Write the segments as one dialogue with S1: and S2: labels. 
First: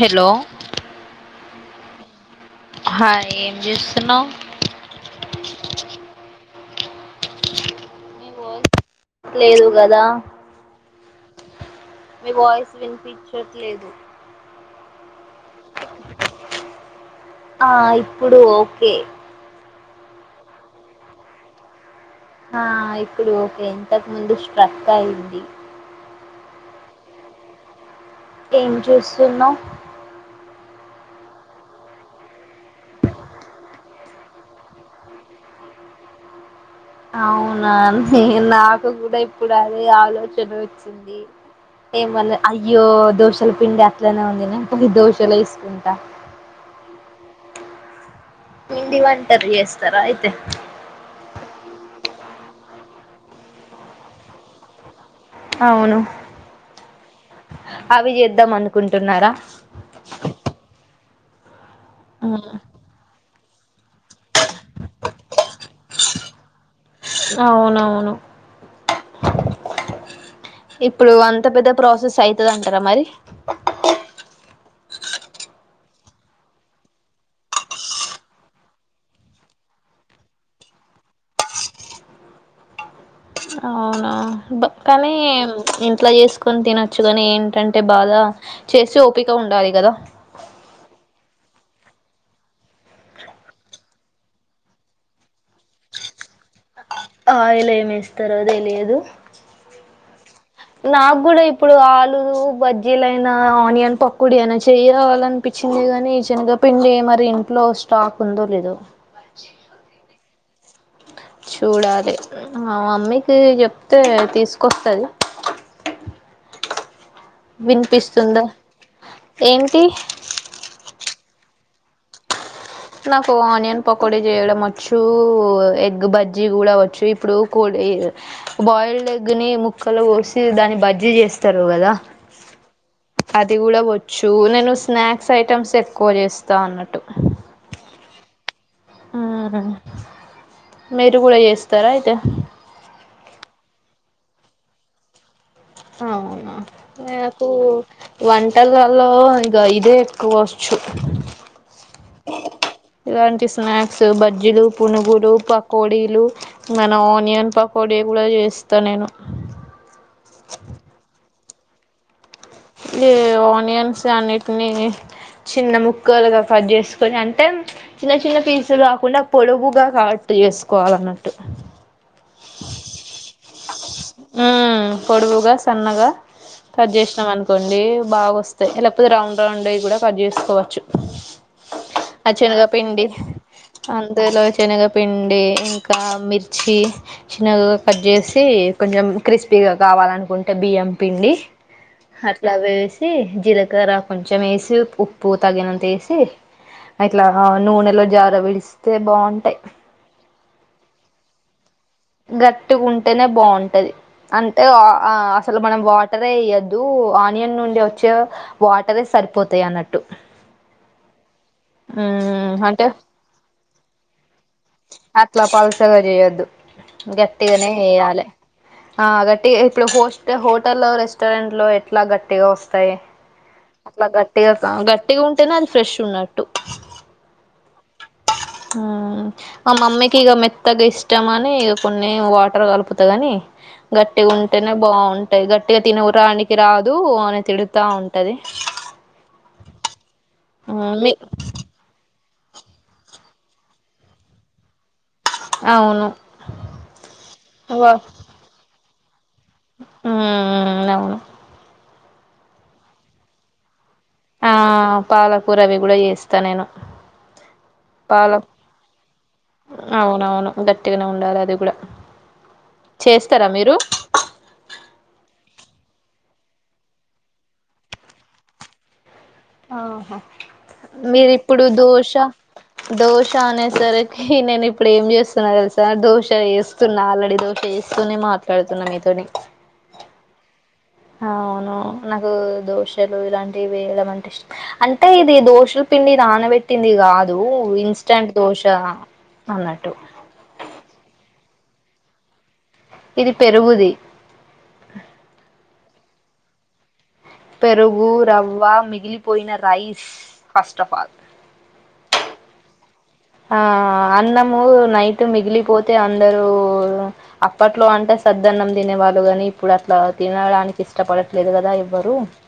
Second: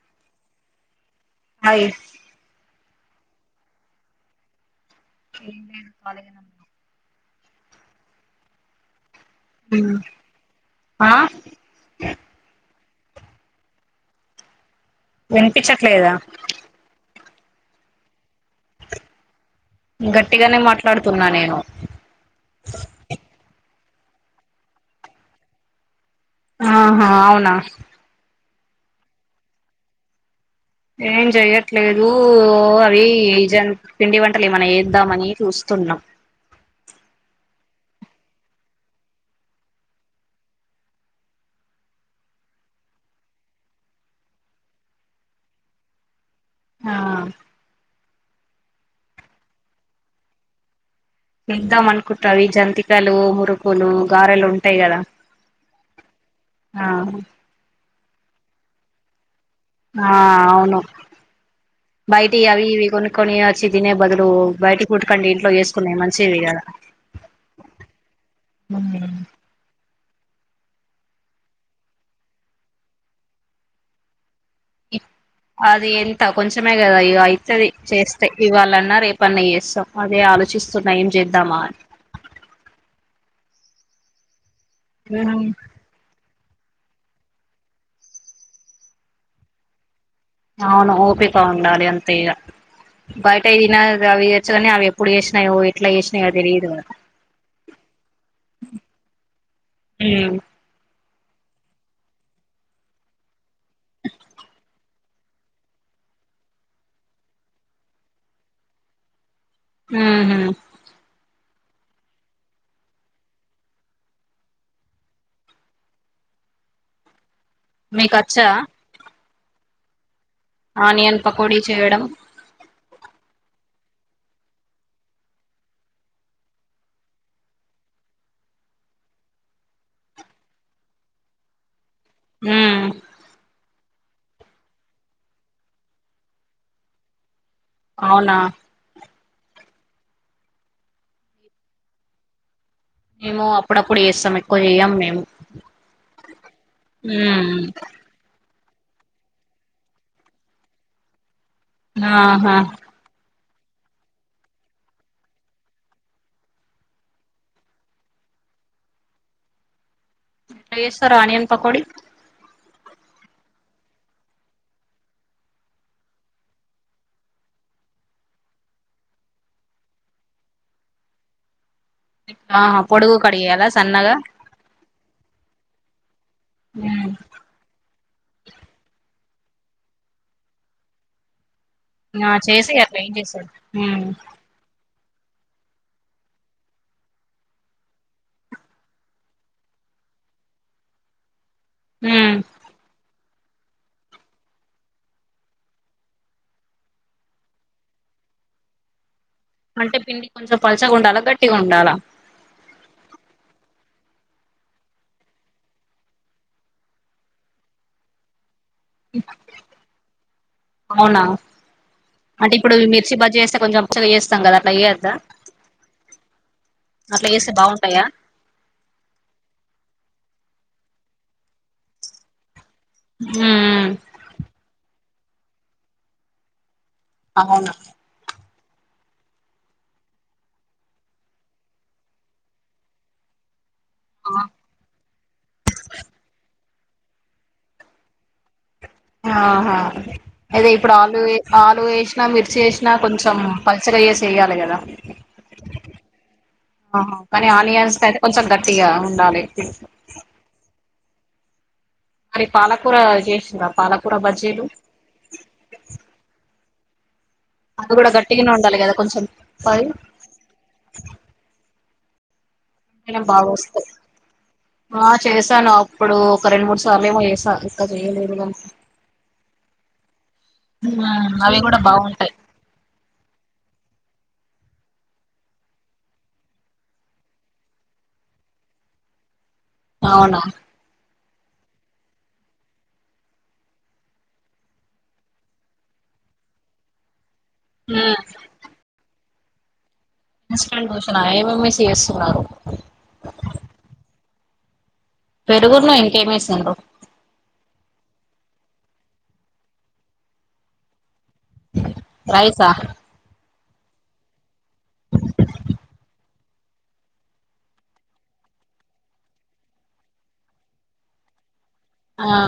S1: hello
S2: hi
S1: hi ఏంచేస్తున్నావ్
S2: ఏంలేదు కాలిగానే ఉన్నా
S1: నీ వా లేదు గదా
S2: ఆ
S1: మీ వాయిస్ వినిపించట్లేదు
S2: వినిపించట్లేదా
S1: ఆ ఇప్పుడు ఓకే
S2: గట్టిగానే మాట్లాడుతున్నా నేను
S1: ఆ ఇప్పుడు ఓకే ఇంతకు ముందు స్ట్రక్ అయింది
S2: ఆహా అవునా
S1: ఏం చూస్తున్నావ్
S2: ఏం చెయట్లేదు అవి జన్ పిండి వంటలే మన ఎద్దామని చూస్ స్తున్నం
S1: అవునా నే నాకు కూడా ఇప్పుడు అదే ఆలోచన వచ్చింది ఏమోలే అయ్యో దోశల పిండి అట్లనే ఉంది నే పోయి దోశలు ఎసుకుంటా
S2: ఆ
S1: పిండి వంటలు చేస్తర అయితే
S2: ఎద్దాం అనుకుంటా ఈ జంతికలు మురుకులు గారెలు ఉంటాయి కదా
S1: అవును
S2: ఆ
S1: అవి చేద్దాం అనుకుంటున్నారా
S2: ఆ అవును బయటియ్
S1: ఉమ్,
S2: అవి ఇవి కొనుకొని తినే బదులు బయట ఫుడ్ కంటే ఇంట్లో ఎసుకునే మంచివి కద
S1: అవును ఇప్పుడు అంత పెద్ద ప్రాసెస్ అయితదంటరా మరి
S2: ఇ అది ఎంత కొంచమే కదా ఇగ ఇత్తది చేస్తే ఇవాళన్నా రేపన్నా ఎస్తాం అదే ఆలోచిస్తున్నా ఏం చేద్దామా
S1: బ కానీ
S2: అని
S1: ఇంట్లో చేసు కొని తినచ్చు కాని ఏంటంటే బాధ చేసి ఓపిక ఉండాలి కదా
S2: అవును ఓపిక ఉండాలి అంతే ఇగ బయట తిన అవి వచ్చు కాని అవి ఎప్పుడు ఎసినాయో ఎట్లా ఎసినాయో తెలియదు కదా
S1: ఆ ఇల ఏమేస్తారో తెలియదు
S2: ఉమ్
S1: నాకు కూడా ఇప్పుడు ఆలు బజ్జీలయినా ఆనియన్ పకోడి అయినా చేయలనిపించింది కానీ శనగ పిండి మరి ఇంట్లో స్టాక్ ఉందో లేదో
S2: మ్ హు
S1: చూడాలి మా మమ్మీకి చెప్తే తీసుకొస్తది వినిపిస్తుందా
S2: మీకచ్చా
S1: ఏంటి
S2: ఆనియన్ పకోడీ చేయడం
S1: నాకు ఆనియన్ పకోడీ చేయడం వచ్చు ఎగ్ బజ్జీ కూడా వచ్చు ఇప్పుడు కోడి బాయిల్డ్ ఎగ్ని ముక్కలు గోసి దాని బజ్జీ చేస్తారు కదా
S2: హ్మ్
S1: అది కూడా వచ్చు నేను స్నాక్స్ ఐటమ్స్ ఎక్కువ చేస్తా అన్నట్టు
S2: అవునా
S1: మ్ హు మీరు కూడా చేస్తారా అయితే
S2: మేము అప్పుడప్పుడు చేస్తాం ఎక్కువ చేయం మేము
S1: అవునా నాకు
S2: ఉమ్
S1: వన్ టలలో ఇగ ఇదే ఎక్కువ వచ్చు
S2: ఆహా
S1: ఇలాంటి స్నాక్స్ బజ్జీలు పునుగులు పకోడీలు మన ఆనియన్ పకో డే కూడా చేస్తా నేను
S2: చేస్తారా ఆనియన్ పకోడి
S1: లే ఆనియన్సే అన్నిటిని చిన్న ముక్కలుగా కట్ చేసుకొని అంటే చిన్న చిన్న పీసులు కాకుండా పొడవుగా కా టు చేసుకోవాలన్నట్టు
S2: ఆహా పొడుగు కటు చేయలా
S1: ఉమ్మ్ పొడువుగా సన్నగా కట్
S2: ఉమ్
S1: చేసినాం అనుకోండి బాగోస్తాయ్ లేకపోతే రౌండ్ రౌండ్ అయి కూడా కట్ చేసుకోవచ్చు ఆ
S2: చేసి అట్లా
S1: చనగపిండి
S2: ఏం చేసారు ఉమ్
S1: అందులో చనగ పిండి ఇంకా మిర్చి చిన్నగా కట్ చేసి కొంచెం క్రిస్పీగా కావాలనుకుంటే బియ్యం పిండి
S2: ఉమ్
S1: అట్లా వేసి జీలకర్ర కొంచెం ఏసి ఉప్పు తగినంతేసి ఓట్లా నూనెలో జారా విడిస్తే బాగుం
S2: అంటే పిండి కొంచెం పల్చగా ఉండాలా గట్టిగా ఉండాలా
S1: గట్టుగుంటేనే బాగుంటది అంటే అసలు మనం వాటరే ఎయ్యద్దు ఆనియన్ నుండి వచ్చే వాటరే సరిపోతాయి అన్నట్టు
S2: అవునా అంటే ఇప్పుడు మిర్చి బజ్జి ఏస్తే కొంచెం పల్చగా చేస్తాం కదా అట్లా చేయొద్దా
S1: అట్లా పల్చగా చేయొద్దు
S2: అట్లా చేస్తే
S1: గట్టిగానే
S2: బాగుంటాయా
S1: చేయాలే ఆ గట్టిగా ఇప్పుడు కోస్తే హో టలో రెస్టారెంట్లో ఎట్లా గట్టిగా వస్తాయి
S2: ఉమ్
S1: అట్లా గట్టిగా గ ట్టిగా ఉంటేనే అది ఫ్రెష్ ఉన్నట్టు
S2: అవునా
S1: ఉమ్మ్ మా మమ్మీకి ఇగ మెత్తగా ఇష్టం అని ఇగ కొన్ని వాటర్ కలుపుతా గని గట్టిగుంటేనే బాగుం టాయి గట్టిగా తిన ఉరానికి రాదు అని తిడుతా ఉంటది
S2: ఆహా అదే ఇప్పుడు
S1: మీ
S2: ఆలుూ ఆలుూ ఎసి నా మిర్చి ఎసినా కొంచెం పల్చగా చేసి ఎయ్యాలి కదా
S1: అవును
S2: ఆహా కానీ ఆనియన్స్‌కైతే కొంచెం గట్టిగా ఉండాలి
S1: ఉమ్మ్ అవును
S2: అదే పాలకూర చేసిందా పాల
S1: ఆ పాలకూర అవి కూడా చేస్తా నేను
S2: అవి కూడా
S1: పాలం
S2: గట్టిగానే ఉండాలి కదా కొంచెం పై
S1: అవునవును గట్టిగానే ఉండాలి అది కూడా
S2: నే బాగా
S1: చేస్తారా మీరు
S2: వస్తాయి ఆ చే స్తాను అప్పుడు ఒక రెండు మూడు సార్లు ఏమో చేశా ఇంకా చెయలేదు ఇగ
S1: ఆహా మీరు
S2: అవి
S1: ఇప్పుడు
S2: కూడా
S1: దోశ
S2: బాగుంటాయి
S1: దోశ అనే సరి నేను ఇప్పుడు ఏం చేస్తున్నా తెలుసా దోశ ఏస్తున్నా ఆల్రెడీ దోశ ఏస్తూనే మాట్లాడుతున్నా మీ తోని
S2: అవునా
S1: అవును నాకు దోశలు ఇలాంటివి వేయడం అంటే ఇష్ట అంటే ఇది దోశలు పిం డి నానబెట్టింది కాదు ఇన్స్టంట్ దోశ అన్నట్టు
S2: ఇన్స్టెంట్ దోశనా ఏమేమి ఏసి చేస్తున్నారు
S1: ఇది పెరుగుది
S2: పెరుగురునే ఇంకేమేసిండ్రు
S1: పెరుగు రవ్వ మిగిలిపోయిన రైస్ ఫస్ట్ ఆఫ్ ఆల్
S2: రైసా
S1: ఆ అన్నము నైట్ మిగిలిపోతే అన్ అందరు అప్పట్లో అంటే సద్దన్నం తినే వాళ్ళు కాని ఇప్పుడు అట్లా తినడానికి ఇష్టపడరు పడట్లెదు కదా ఎవ్వరు
S2: ఆ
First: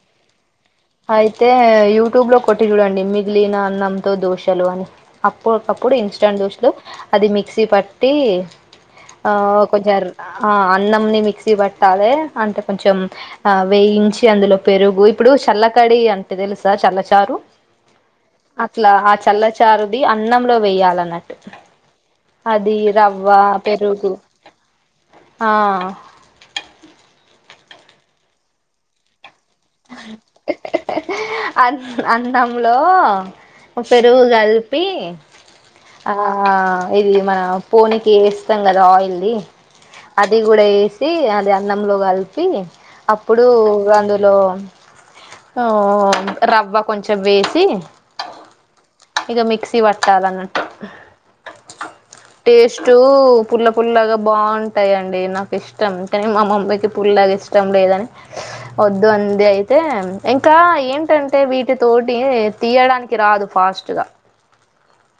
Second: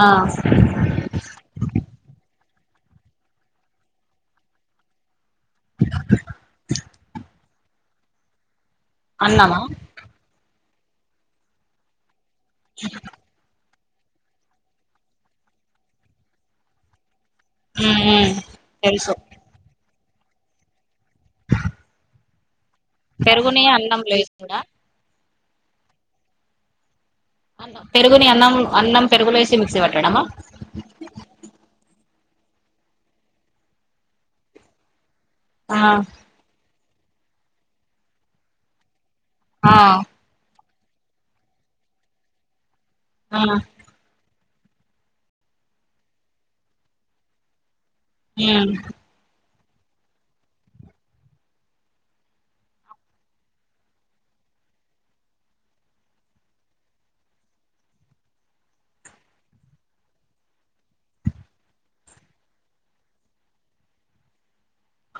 S2: ఆ
S1: అయితే యూట్యూబ్ లో పెట్టిన చూడండి మిగిలిన అన్నంతో దోసలు అప్పటికప్పుడు ఇన్స్టాంట్ దోశలు అది మిక్సీ పట్టి ఆ
S2: అన్నమా
S1: కొంచర్ అన్నం ని మిక్సీ పెట్టాలె అంటే కొంచెం ఆ వేయించి అందులో పెరుగు ఇప్పుడు చల్లకడి అంటే తెలుసా చల్లచారు
S2: మ్మ్ మ్మ్
S1: అట్లా ఆ
S2: తెలుసు
S1: చల్లచారుది అన్నంలో వేయాలన్నట్టు అది రవ్వ
S2: పెరుగుని అన్నం
S1: పెరుగు
S2: లేసుడా
S1: ఆ
S2: అన్నం పెరుగుని అన్నం అన్నం పెరుగులో వేసి మిక్సీ పెట్టడమా
S1: అన్నం లో పెరుగు కలిపి ఆ ఇది మన పోనికి వేస్తాం కదా ఆయిల్ ది
S2: ఆ
S1: అది కూడా ఏ యేసి అది అన్నంలో కలిపి
S2: ఆ
S1: అప్పుడు అందులో ఓ రవ్వ కొంచెం వేసి
S2: మ్మ్
S1: ఇంకా మిక్సి పట్టాలన్నట్టు టేస్టు పుల్ల పుల్లాగా బాగుంటాయిండి నాకు ఇష్టం కాని మా మమ్మీకి పుల్లాగా ఇష్టం లేద వద్దు అన్ ఇది అయితే ఇంకా ఏంటంటే వీటి తోటి తీయడానికి రాదు ఫాస్ట్ గా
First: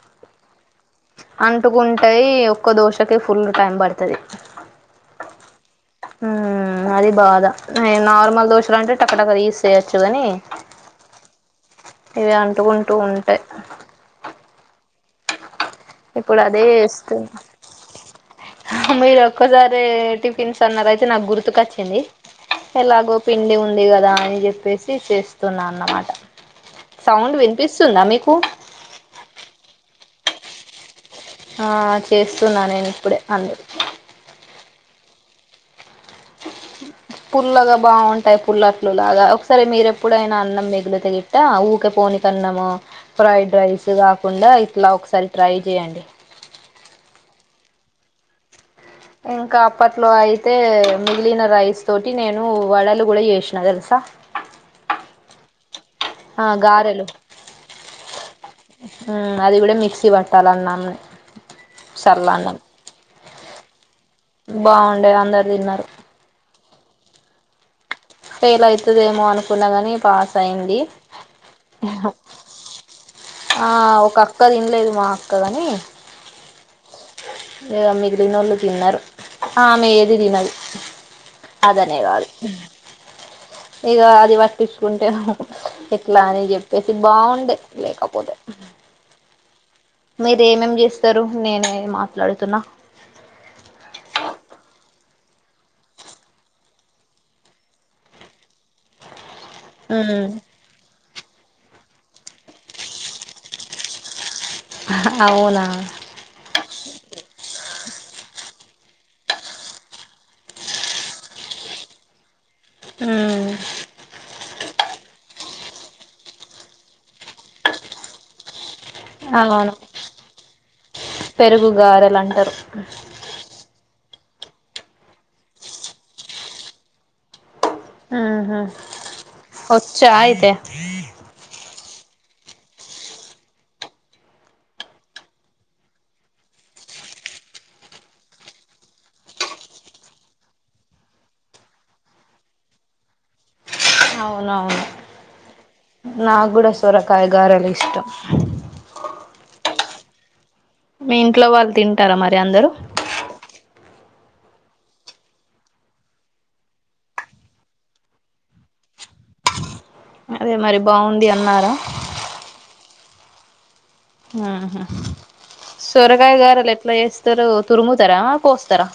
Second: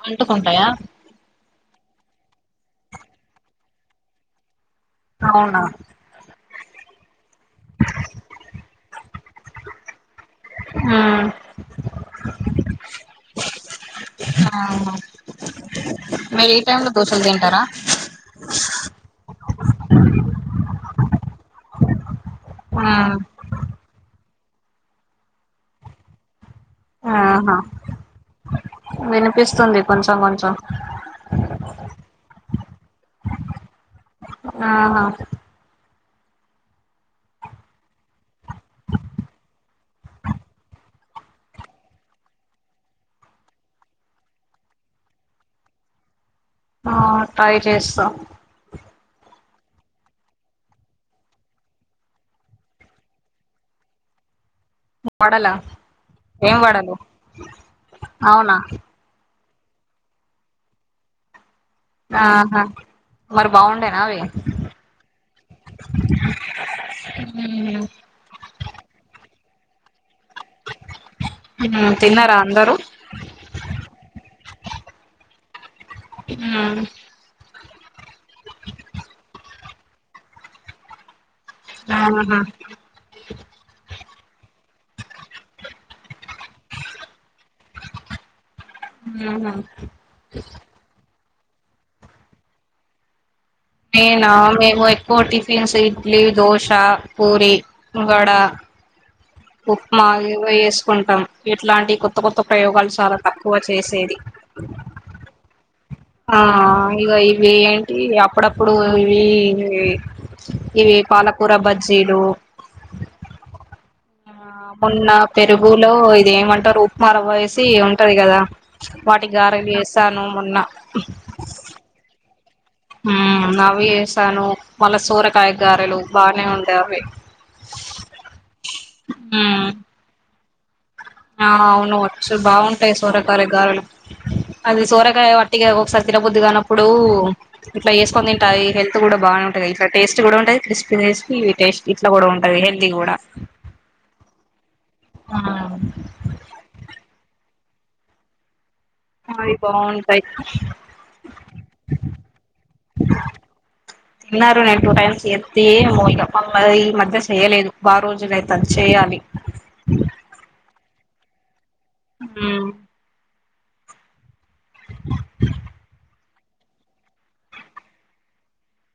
S2: అంటు కుంటాయా
S1: అంటుకుంటాయి ఒక్క దోశకే ఫుల్ టైం పడతాది
S2: అవునా
S1: మ్మ్ అది భాదా నార్మల్ దోశ లంటే ట త్వరగా తీసెయచ్చు కాని
S2: మ్మ్
S1: ఇవి అంటుకుంటూ ఉంటాయి అహ్
S2: అవున
S1: ఇప్పుడు అదే వేస్తున్న మీరు ఒక్కసారే టిఫిన్స్ అన్నారు అయితే నాకు గుర్తుకు వచ్చి ఎలాగో
S2: మ్మ్
S1: పిండి ఉంది కదా అని చెప్పేసి చేస్తున్నా అన్నమాట సౌండ్
S2: ఆహా
S1: వినిపిస్తుందా మీకు
S2: వినిపిస్తుంది కొంచెం కొంచెం
S1: ఆ చేస్తున్నా నేను ఇప్పుడే అందు
S2: అవునా
S1: పుల్లగా బాగుంటాయి పుల్లట్లులాగా ఒకసారి మీరెప్పుడైనా అన్నం మిగిలితే గిట్ట ఊకె పోని కన్నము ఫ్రైడ్ రైస్ కాకుండా ఇట్లా ఒకసారి ట్రై చేయండి
S2: ఆ ట్రై చేస్తా
S1: ఇంకా అప్పట్లో అయితే మిగిలిన రైస్ తోటి నేను వడలు కూడా చేసిన తెలుసా
S2: వడల
S1: ఆ
S2: ఏం వడలు
S1: గారెలు
S2: అవునా
S1: ఉమ్, అది కూడ మిక్సీ పట్టాల అన్నాం ని
S2: ఆహా మరి బాగుండేనా అవి
S1: బాగుండేది అందరు తిన్నారు
S2: మ్మ్
S1: ఫెయిల్ అయితాది ఏమో అనుకున్నా కాని పాస్ అయింది
S2: ఉమ్, తిన్నారా అందరూ
S1: ఆ ఒక అక్క తినలేదు మా అక్క గాని
S2: ఉనా
S1: ఇంగా మిగిలిన్నోళ్ళు తిన్నారు ఆమె ఏది తినదు
S2: ఆహా
S1: ఆధన్యవాదాలు అది పట్టించుకుంటే ఎట్లా అని చెప్పేసి బాగుండే లేకపోతే
S2: ఉహు
S1: మీరు ఏమేం చేస్తారు నేనే మాట్లాడుతున్నా
S2: నేనా మేము ఎక్కువ టిఫిన్స్ ఇడ్లీ దోశ పూరి వడ ఉప్మా ఇవ వేసుకుంటాం ఇట్లాంటి కొత్త కొత్త ప్రయోగాలు చాలా తక్కువ చేసేది
S1: అవునా
S2: ఆ ఇగా ఇవి ఏంటి అ అప్పుడప్పుడు ఇవి ఇవి పాలకూర బజ్జీలు
S1: ఆ
S2: ఆ మొన్న పెరుగులో ఇది ఏమంటారు ఉప్మా రవ్వ వేసి ఉంటది కదా వాటి గారలు
S1: అవును
S2: చేసాను మొన్న
S1: పెరుగు గారెలు అంటారు
S2: అవవి చేసాను మళ్ళ సూరకాయగారలు బానే ఉండేవి మ్మ్
S1: వచ్చ అయితే
S2: ఆ అవును వచ్చు బాగుంటాయి సోరకార గారులు అది సోరకాయ వట్టిగా ఒకసారి తినబుద్దిగానప్పుడు ఇట్లా వేసుకొని తింటాయి హెల్త్ కూడా బాగా బా ఉంటది ఇట్లా టేస్ట్ కూడా ఉంటది క్రిస్పీ టేస్ట్ ఇట్లా కూడా ఉంటది హెల్దీ కూడా
S1: అవునవును
S2: ఆ
S1: నా కూడా సొరకాయ గారలు ఇష్టం
S2: అయి బాగుంటాయ
S1: మీ ఇంట్లో వాళ్ళు తింటారా మరి అందరూ
S2: అన్నారు నేను టూ టైమ్స్ ఎస్తతే ఏమో ఇకమ్ ఈ మధ్య చేయలేదు బా రోజున అైతే అది చెయాలి అ
S1: అదే మరి బాగుంది అన్నారు
S2: ఉమ్
S1: అహ సోర్ కాయ గారలు ఎట్లా చేస్తారో తురుముతారా కోస్తారా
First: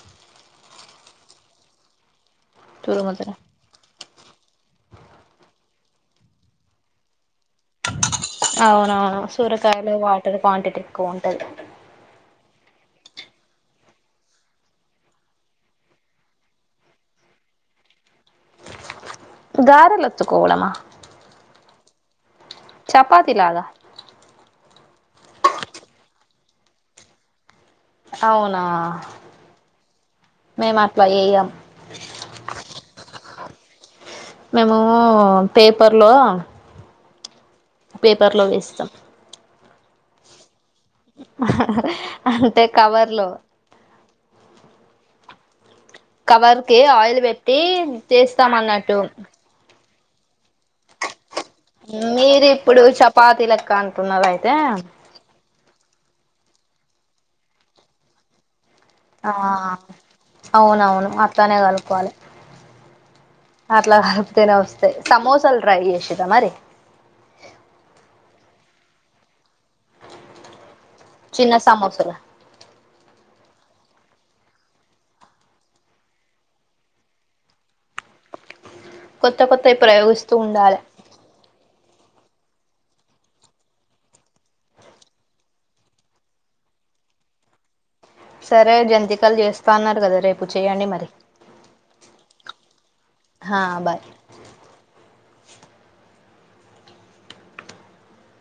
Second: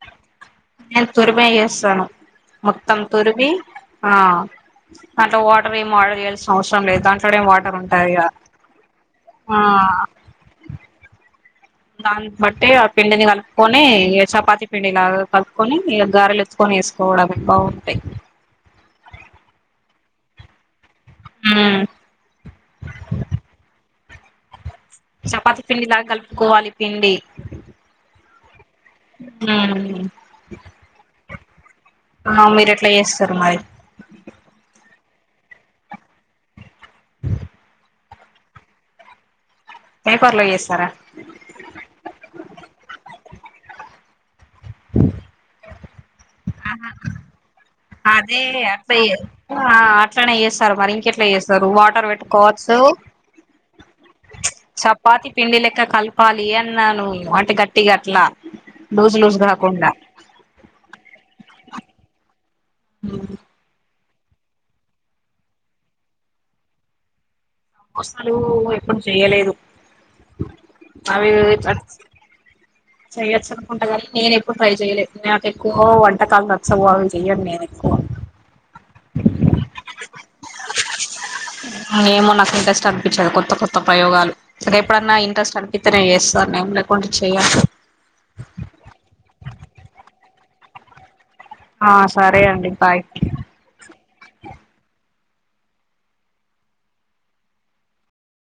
S2: నేను తురుమి చేస్తాను మొత్తం
S1: తురుముతారా
S2: తుర్మి ఆ అంటే వాటర్ ఏ వాడర్ చేయాల్సిన అవసరం లేదు అంట
S1: అవునవును
S2: ఆ
S1: సూరకాయలు వాటర్ క్వాంటిటీ ఎక్కువ ఉంటది
S2: దాని బట్టి ఆ పిండిని కలుపుకొనిక చపాతి పిండిలాగా కలుపుకొని ఇక గారలు ఎత్ వేసుకోవడమే బాగుంటాయి
S1: గారెలు ఒత్తుకోవాలా
S2: ఉమ్మ్
S1: చపాతి లాగా
S2: చపాతి పిండి లాగా కలుపుకోవాలి పిండి
S1: అవునా
S2: ఉమ్
S1: మేము అట్లా చెయ్యం
S2: ఆ మీరు ఎట్లా చేస్తారు మరి
S1: మేము పేపర్ లో పేపర్లో చేస్తాం
S2: పేపర్ లో ఎస్తా
S1: అంటే కవర్ లో కవర్ కి
S2: ఆహా
S1: ఆయిల్ పెట్టి చేస్తాం అన్నట్టు
S2: ఎట్నే చేస్తారు మరి ఇంకెట్లా చేస్తారు సారు వాటర్
S1: మీరు
S2: పెట్టుకోవచ్చు
S1: ఇప్పుడు చపాతీ లెక్క అంటున్నారు అయితే
S2: చపాతి పిండి లెక్క కలపాలి అన్నాను అటు గట్టిగా అట్లా లూజ్
S1: ఆ
S2: లూజ్ కాకుండా
S1: అవునవును అట్లనే కలుపుకోవాలి
S2: ఉం
S1: అట్లా కలిపితేనే వస్తాయి సమోసాలు ట్రై చేసిదా మరి
S2: అసలు ఎప్పుడు చెయలేదు అవి
S1: చిన్న సమోసాలు
S2: చేయొచ్చు అనుకుంటగానీ నేను ఎప్పుడు ట్రై చెయలే నాకు ఎక్కువ వంటకాలు నచ్చవు అవు చెయ్యను నేను ఎక్కువ
S1: కొత్త కొత్తయి ప్రయోగిస్తూ ఉండాలి
S2: ఏమో నాకు ఇంట్రెస్ట్ అనిపించదు కొత్త కొత్త ప్రయోగాలు ఎప్పుడన్నా ఇంట్రెస్ట్ అనిపిత్తే నేను చేస్తాను కొ [unintelligible] చే
S1: సరే జంతికలు చేస్తాన్నారు కదా రేపు చెయ్యడి మరి
S2: ఆ సరే అండి బాయ్
S1: హా బాయ్